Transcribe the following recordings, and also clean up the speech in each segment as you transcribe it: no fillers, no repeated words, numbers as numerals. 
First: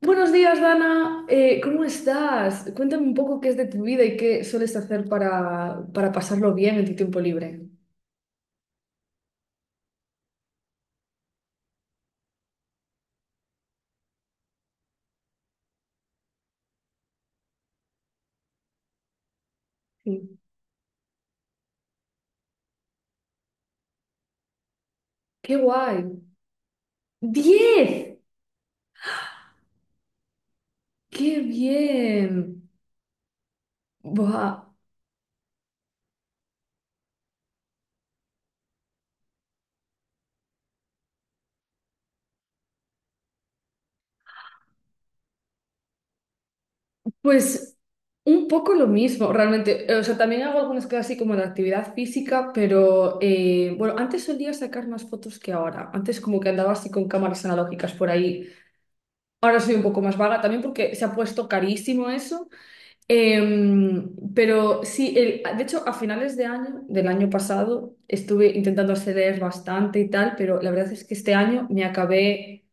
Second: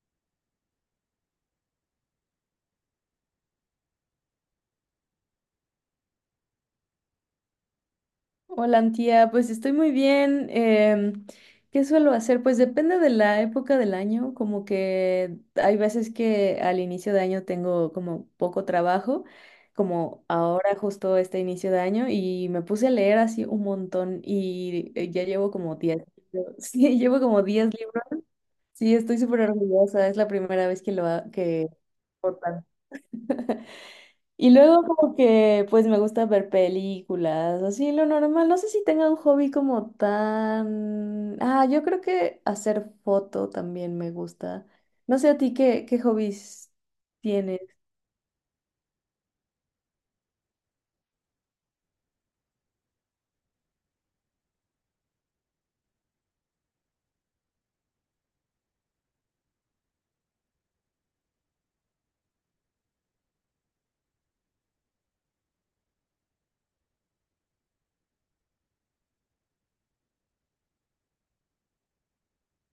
Buenos días, Dana. ¿Cómo estás? Cuéntame un poco qué es de tu vida y qué sueles hacer para pasarlo bien en tu tiempo libre. Hola, Antía, pues estoy muy bien. ¿Qué suelo hacer? Pues depende de la época del año, como que hay veces que al inicio de año tengo como poco trabajo, como Sí. ahora justo este inicio de año, y me puse a leer así un montón y ya llevo ¡Qué como 10 guay! libros. Sí, llevo como 10 ¡10! libros. Sí, estoy súper orgullosa, es la primera vez que lo hago, ¡Qué que... bien! Y Buah. luego como que pues me gusta ver películas, así lo normal. No sé si tenga un hobby como tan... Ah, yo creo que hacer foto también me gusta. No sé a ti qué hobbies tienes. Pues un poco lo mismo, realmente. O sea, también hago algunas cosas así como de actividad física, pero bueno, antes solía sacar más fotos que ahora. Antes como que andaba así con cámaras analógicas por ahí. Ahora soy un poco más vaga también porque se ha puesto carísimo eso. Pero sí, de hecho, a finales de año, del año pasado, estuve intentando acceder bastante y tal, pero la verdad es que este año me acabé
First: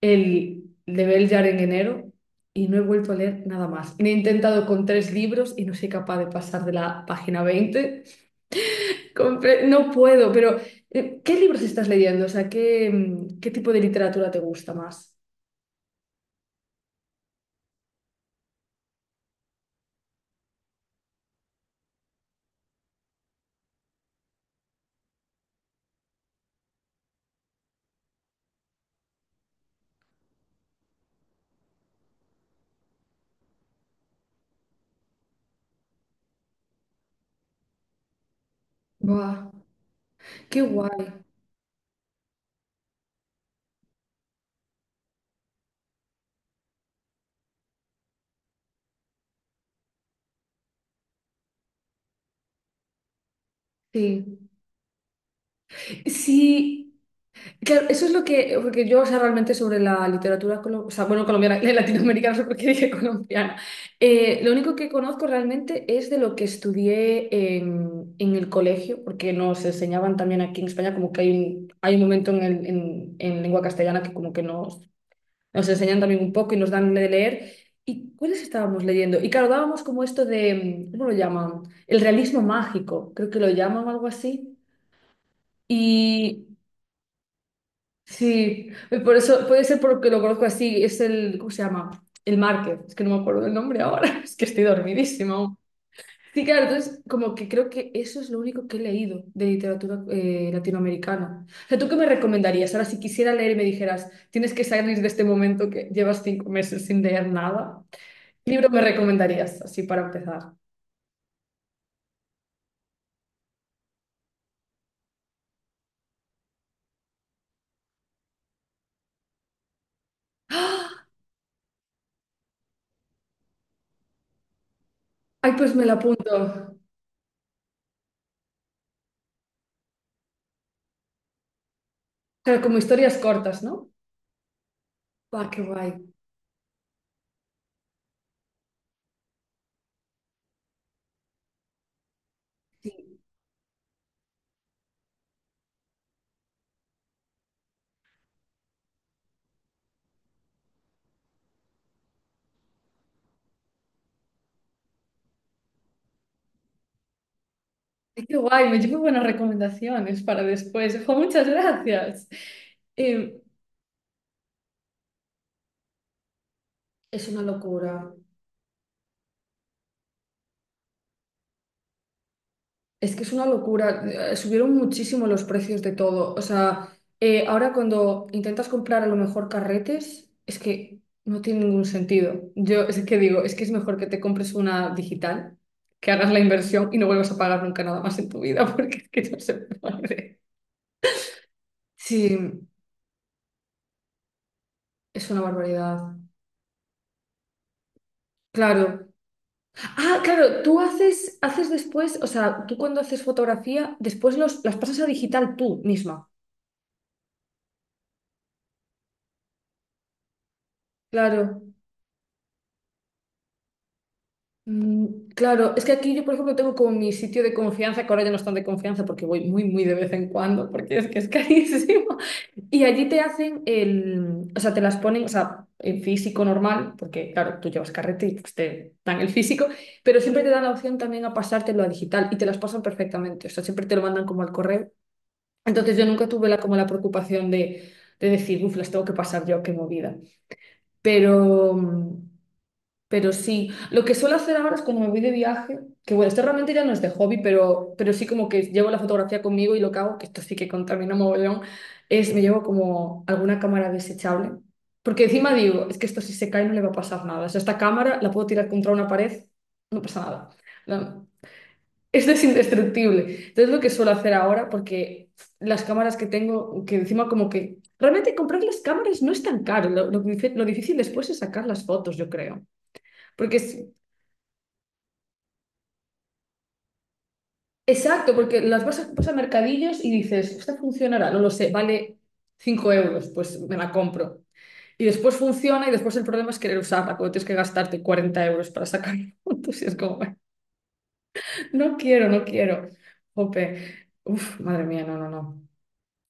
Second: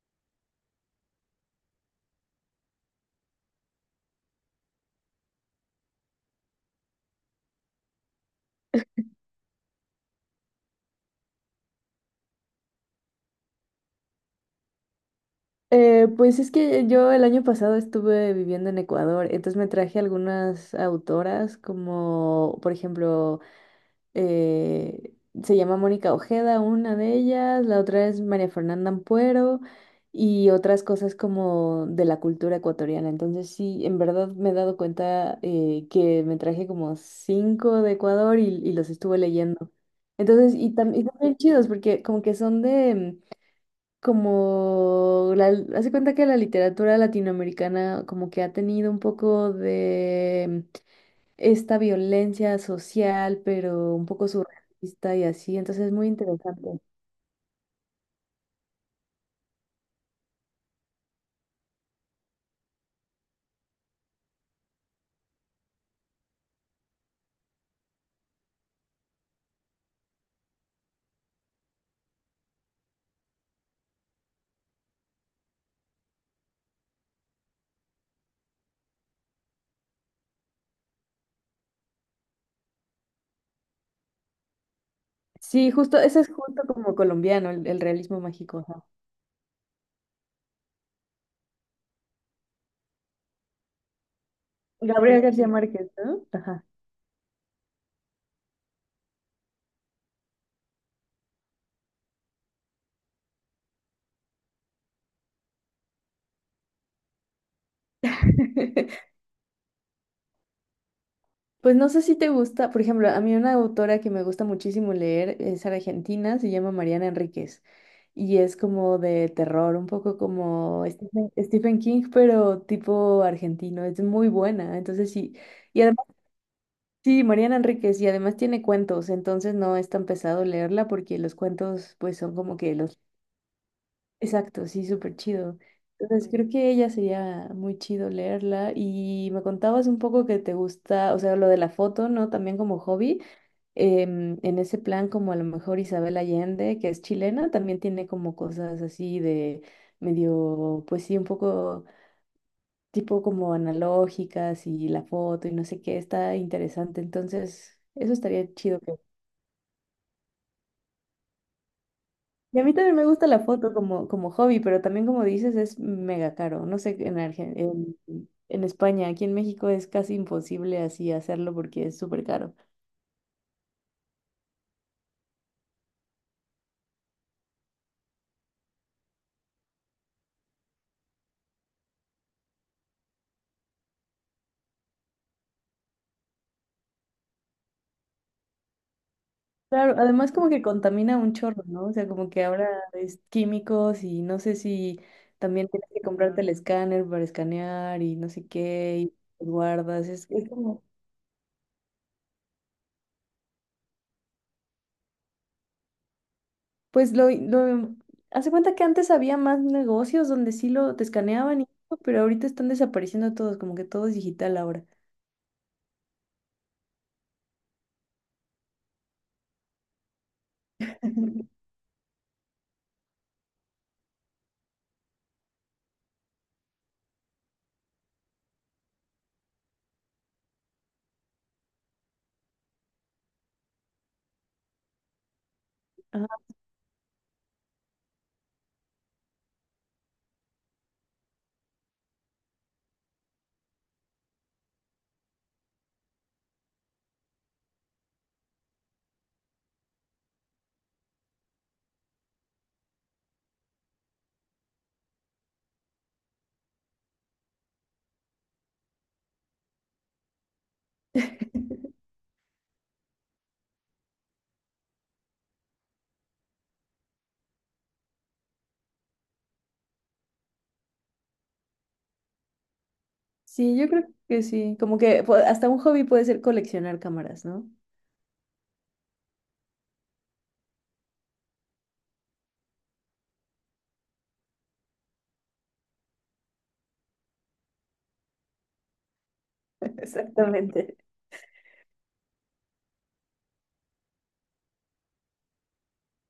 el de Beljar en enero y no he vuelto a leer nada más. He intentado con tres libros y no soy capaz de pasar de la página 20. No puedo, pero ¿qué libros estás leyendo? O sea, ¿qué tipo de literatura te gusta más? Pues es que yo el año pasado estuve viviendo en Ecuador, entonces me traje algunas autoras como por ejemplo eh, se llama Mónica Ojeda, una de ellas, la otra es María Fernanda Ampuero y otras cosas como de la cultura ecuatoriana. Entonces sí, en verdad me he dado cuenta que me traje como cinco de Ecuador y los estuve Buah, leyendo. Entonces, qué y guay. también chidos porque como que son de... mm, como hace cuenta que la literatura latinoamericana como que ha tenido un poco de esta violencia social, pero un poco Sí. surrealista y así, entonces es muy interesante. Sí. Claro, eso es lo que, porque yo, o sea, realmente sobre la literatura, o sea, bueno, colombiana, latinoamericana, no sé por qué dije colombiana. Lo único que conozco realmente es de lo que estudié en el colegio, porque nos enseñaban también aquí en España, como que hay un momento en lengua castellana que como que nos enseñan también un poco y nos dan de leer. ¿Y cuáles estábamos leyendo? Y claro, dábamos como esto de, ¿cómo lo llaman? El realismo mágico, creo que lo llaman algo así. Sí, justo, ese es Y justo como colombiano, el realismo mágico. Sí, Ajá. y por eso puede ser porque lo conozco así, es el, ¿cómo se llama? El Márquez, es que no me acuerdo del nombre ahora, es que estoy Gabriel dormidísima García aún. Márquez, ¿no? Sí, Ajá. claro, entonces como que creo que eso es lo único que he leído de literatura latinoamericana. O sea, ¿tú qué me recomendarías? Ahora, si quisiera leer y me dijeras, tienes que salir de este momento que llevas 5 meses sin leer nada, ¿qué libro me recomendarías así para empezar? Pues no sé si te gusta, por ejemplo, a mí una autora que me gusta muchísimo leer es argentina, se llama Mariana Enríquez y es como de terror, un poco como ¡Ah! Stephen King, pero tipo argentino, es muy buena, entonces sí, Ay, pues y me lo apunto. sí, Mariana Enríquez, y además tiene cuentos, entonces no es tan pesado leerla porque los cuentos pues son como Claro, que como los... historias cortas, ¿no? Exacto, sí, súper Va, chido. qué guay. Entonces creo que ella sería muy chido leerla y me contabas un poco que te gusta, o sea, lo de la foto, ¿no? También como hobby, en ese plan como a lo mejor Isabel Allende, que es chilena, también tiene como cosas así de medio, pues sí, un poco tipo como analógicas y la foto y no sé qué, está interesante. Entonces, eso Qué estaría guay, me chido. llevo buenas recomendaciones para después. Jo, muchas gracias. Y a mí también me gusta Eh, la foto como hobby, pero también como dices es mega caro. No sé, es una locura. en España, aquí en México es casi imposible así hacerlo porque es súper caro. Es que es una locura. Subieron muchísimo los precios de todo. O sea, ahora cuando intentas comprar a lo mejor carretes, es que no tiene ningún sentido. Yo es que digo, es que es mejor que te compres una digital, que hagas la inversión y no vuelvas a pagar nunca nada más en tu vida, porque es que no se Claro, además puede. como que contamina un chorro, ¿no? O sea, como que Sí, ahora es químicos y no sé si es una también tienes que barbaridad. comprarte el escáner para escanear y no sé qué, Claro. y los guardas. Ah, Es claro, tú como, haces después, o sea, tú cuando haces fotografía, después los, las pasas a digital tú misma. pues lo, lo, hace cuenta que antes había más negocios donde sí lo te Claro, escaneaban y todo, pero ahorita están desapareciendo todos, como que todo es digital ahora. Claro, es que aquí yo, por ejemplo, tengo como mi sitio de confianza, que ahora ya no están de confianza porque voy muy, muy de vez en cuando, porque es que es carísimo. Y allí te hacen el, o sea, te las ponen, o sea, en físico normal, porque claro, tú llevas carrete y pues, te dan el físico, pero siempre te dan la opción también a pasártelo a digital y te las pasan perfectamente, o sea, siempre te lo mandan como al correo. Entonces yo Ajá. nunca tuve la, como la preocupación de decir, uff, las tengo que pasar yo, qué movida. Pero, mm, pero sí, lo que suelo hacer ahora es cuando me voy de viaje, que bueno, esto realmente ya no es de hobby, pero sí como que llevo la fotografía conmigo y lo que hago, que esto sí que contamina mogollón, es me llevo como alguna cámara desechable. Porque encima digo, es que esto si se cae no le va a pasar nada. O sea, esta cámara la puedo tirar contra una pared, no pasa nada. No. Esto es indestructible. Entonces lo que suelo hacer ahora, porque las cámaras que tengo, que encima como que... Realmente comprar las cámaras no es tan caro. Lo difícil después es sacar las fotos, yo creo. Porque Sí, es... yo creo que sí. Como que hasta un hobby puede ser coleccionar cámaras, ¿no? Exacto, porque las vas a mercadillos y dices, esta funcionará, no lo sé, vale 5 euros, pues me la compro. Y después funciona y después el problema es querer usarla, cuando tienes que gastarte 40 € para sacar fotos y es como, Exactamente. no quiero, no quiero. Jope. Uf, madre mía, no, no, no.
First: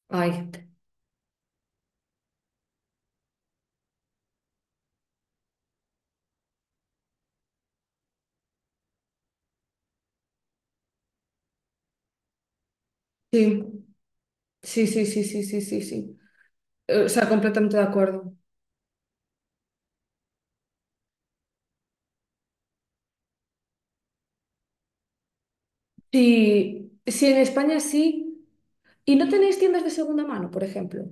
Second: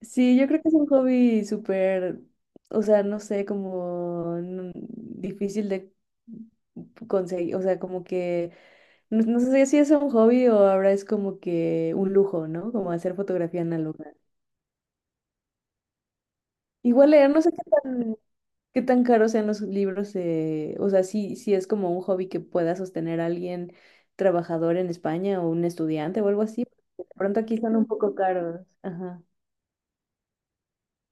Sí, yo Ay, creo que es un hobby súper, o sea, no sé, difícil de conseguir, o sea, como que, no, no sé si es un hobby o ahora es como que un lujo, ¿no? Como hacer fotografía sí. análoga. Sí, sí, sí, sí, sí, sí, sí. O Igual sea, leer, no sé qué completamente de tan... acuerdo. ¿Qué tan caros sean los libros? O sea, si es como un hobby que pueda sostener a alguien trabajador en España o un estudiante o algo así. Sí, De sí, en pronto aquí son España un poco sí. caros. ¿Y Ajá. no tenéis tiendas de segunda mano, por ejemplo?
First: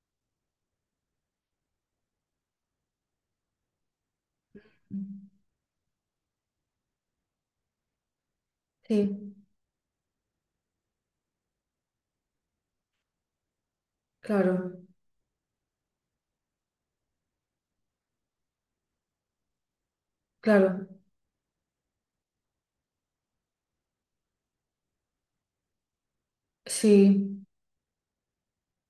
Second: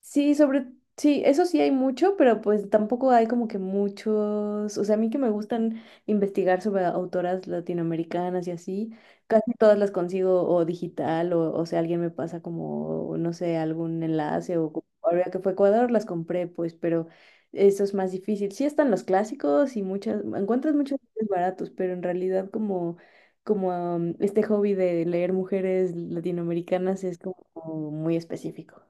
Sí, sobre, sí, eso sí hay mucho, pero pues tampoco hay como que muchos, o sea, a mí que me gustan investigar sobre autoras latinoamericanas y así, Sí, casi todas las consigo o digital o sea, alguien me pasa como, no sé, algún enlace claro, ahora que fue Ecuador las compré, pues, pero eso es más difícil. Sí están los clásicos y muchas, encuentras claro, muchos libros baratos, pero en realidad como, como este hobby de leer mujeres latinoamericanas es sí. como muy específico.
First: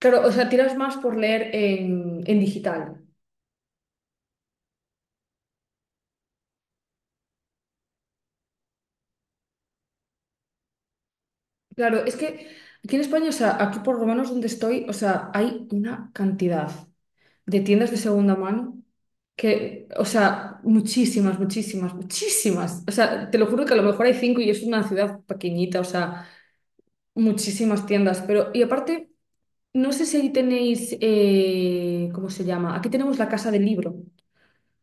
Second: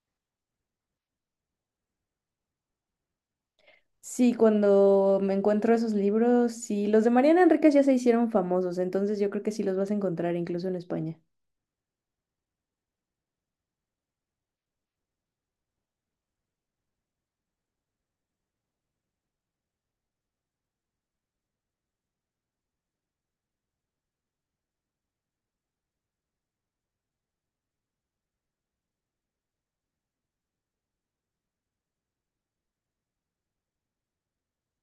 Claro, o sea, tiras más por leer en digital. Sí, cuando me encuentro esos libros, sí, los de Mariana Enríquez ya se hicieron famosos, entonces yo creo que sí los vas a encontrar incluso en España. Claro, es que aquí en España, o sea, aquí por lo menos donde estoy, o sea, hay una cantidad de tiendas de segunda mano que, o sea, muchísimas, muchísimas, muchísimas. O sea, te lo juro que a lo mejor hay cinco y es una ciudad pequeñita, o sea. Muchísimas tiendas, pero y aparte, no sé si ahí tenéis, ¿cómo se llama? Aquí tenemos la Casa del Libro,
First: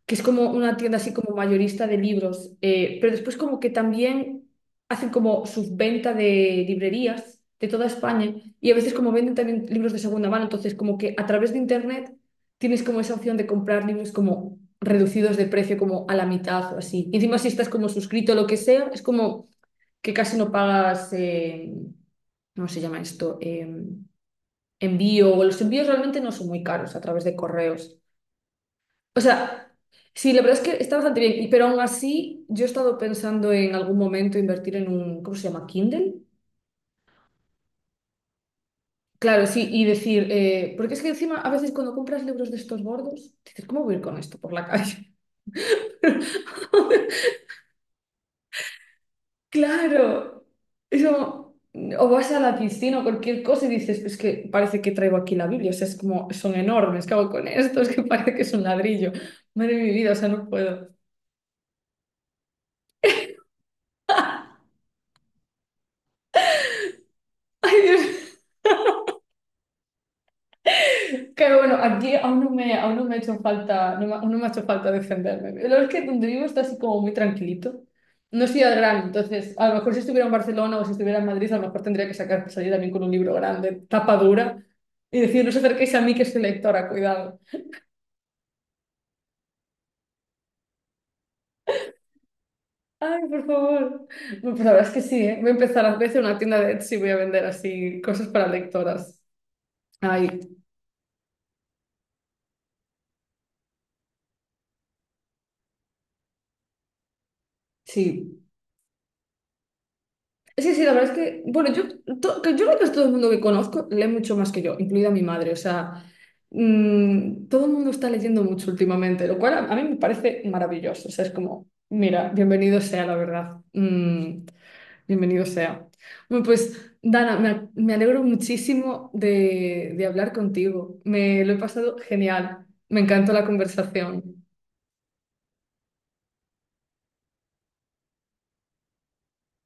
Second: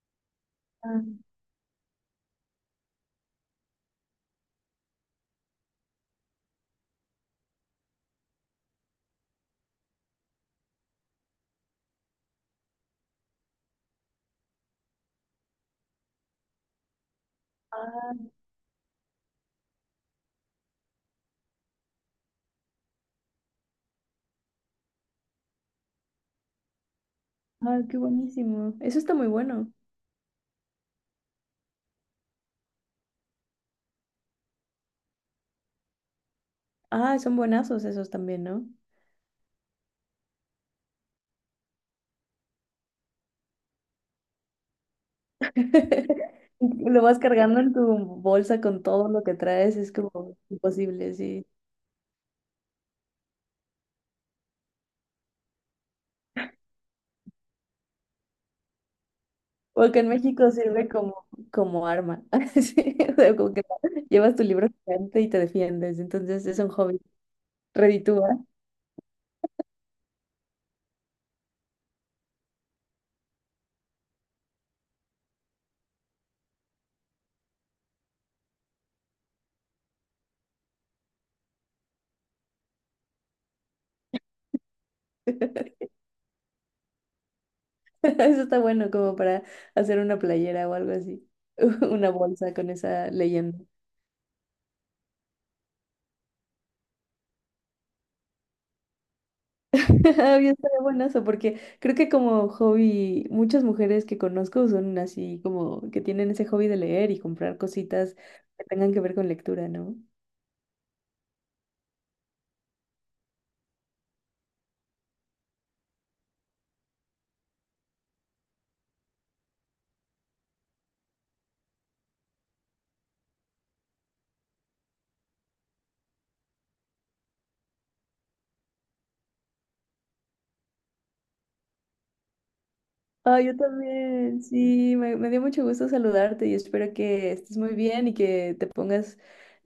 que es como una tienda Ah, así como mayorista de libros, pero después como que también hacen como subventa de librerías de toda España y a veces como venden también libros de segunda mano, entonces como que a través de internet tienes como esa opción de comprar libros como reducidos de precio, como a la mitad o así. Y encima si estás como suscrito o lo que sea, es como que casi no pagas, ¿cómo se llama esto? Envío, o los envíos realmente no son muy caros a través de ah, correos. qué buenísimo. Eso está O muy sea, bueno. sí, la verdad es que está bastante bien, y- pero aún así yo he estado pensando en algún momento invertir en un, ¿cómo se llama? Kindle. Ah, son buenazos esos también, ¿no? Claro, sí, y decir, porque es que encima a veces cuando compras libros de estos gordos, dices, ¿cómo voy a ir con esto por la calle? Lo vas cargando en tu bolsa con todo lo que traes, es como Claro, eso, imposible, sí. o vas a la piscina o cualquier cosa y dices, es que parece que traigo aquí la Biblia, o sea, es como, son enormes, ¿qué hago con esto? Es que parece que es un ladrillo, madre de mi Porque en vida, o sea, no México sirve puedo. como, como arma, sí, o sea, como que llevas tu libro gigante y te defiendes, entonces es un hobby, Ay, reditúa. Dios. Que bueno, aquí aún no me ha hecho falta, aún no me ha hecho falta defenderme. Lo es que donde vivo está así como muy tranquilito. No soy al grano, entonces a lo mejor si estuviera en Barcelona o si estuviera en Madrid, a lo mejor tendría que sacar, salir también con un libro grande, tapa dura, y decir, no os acerquéis a mí que soy lectora, cuidado. Eso está bueno como para hacer una playera o algo así. Una bolsa con esa Ay, por leyenda. favor. Bueno, pues la verdad es que sí, ¿eh? Voy a empezar a veces una tienda de Etsy y voy a vender así cosas para lectoras. Ay, Había estado buenazo porque creo que como hobby, muchas mujeres que conozco son así como que tienen ese hobby de leer y comprar cositas sí. que tengan que ver con lectura, ¿no? Sí, sí, la verdad es que, bueno, yo, que yo creo que todo el mundo que conozco lee mucho más que yo, incluida mi madre. O sea, todo el mundo está leyendo mucho últimamente, lo cual a, mí me parece maravilloso. O sea, es como, mira, bienvenido sea la verdad. Bienvenido sea. Bueno, pues, Dana, me alegro muchísimo de hablar contigo. Me lo he pasado genial. Me encantó Ah, la yo también. conversación. Sí, me dio mucho gusto saludarte y espero que estés muy bien y que te pongas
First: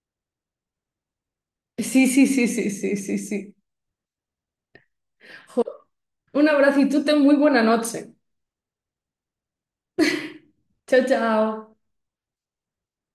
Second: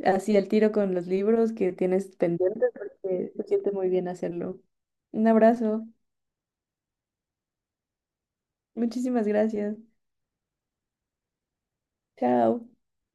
así al tiro con los libros que Sí, tienes sí, sí, sí, pendientes sí, sí, porque se sí. siente muy bien hacerlo. Un Jo, abrazo. un abrazo y tú ten muy buena noche. Muchísimas gracias. Chao, chao. Chao.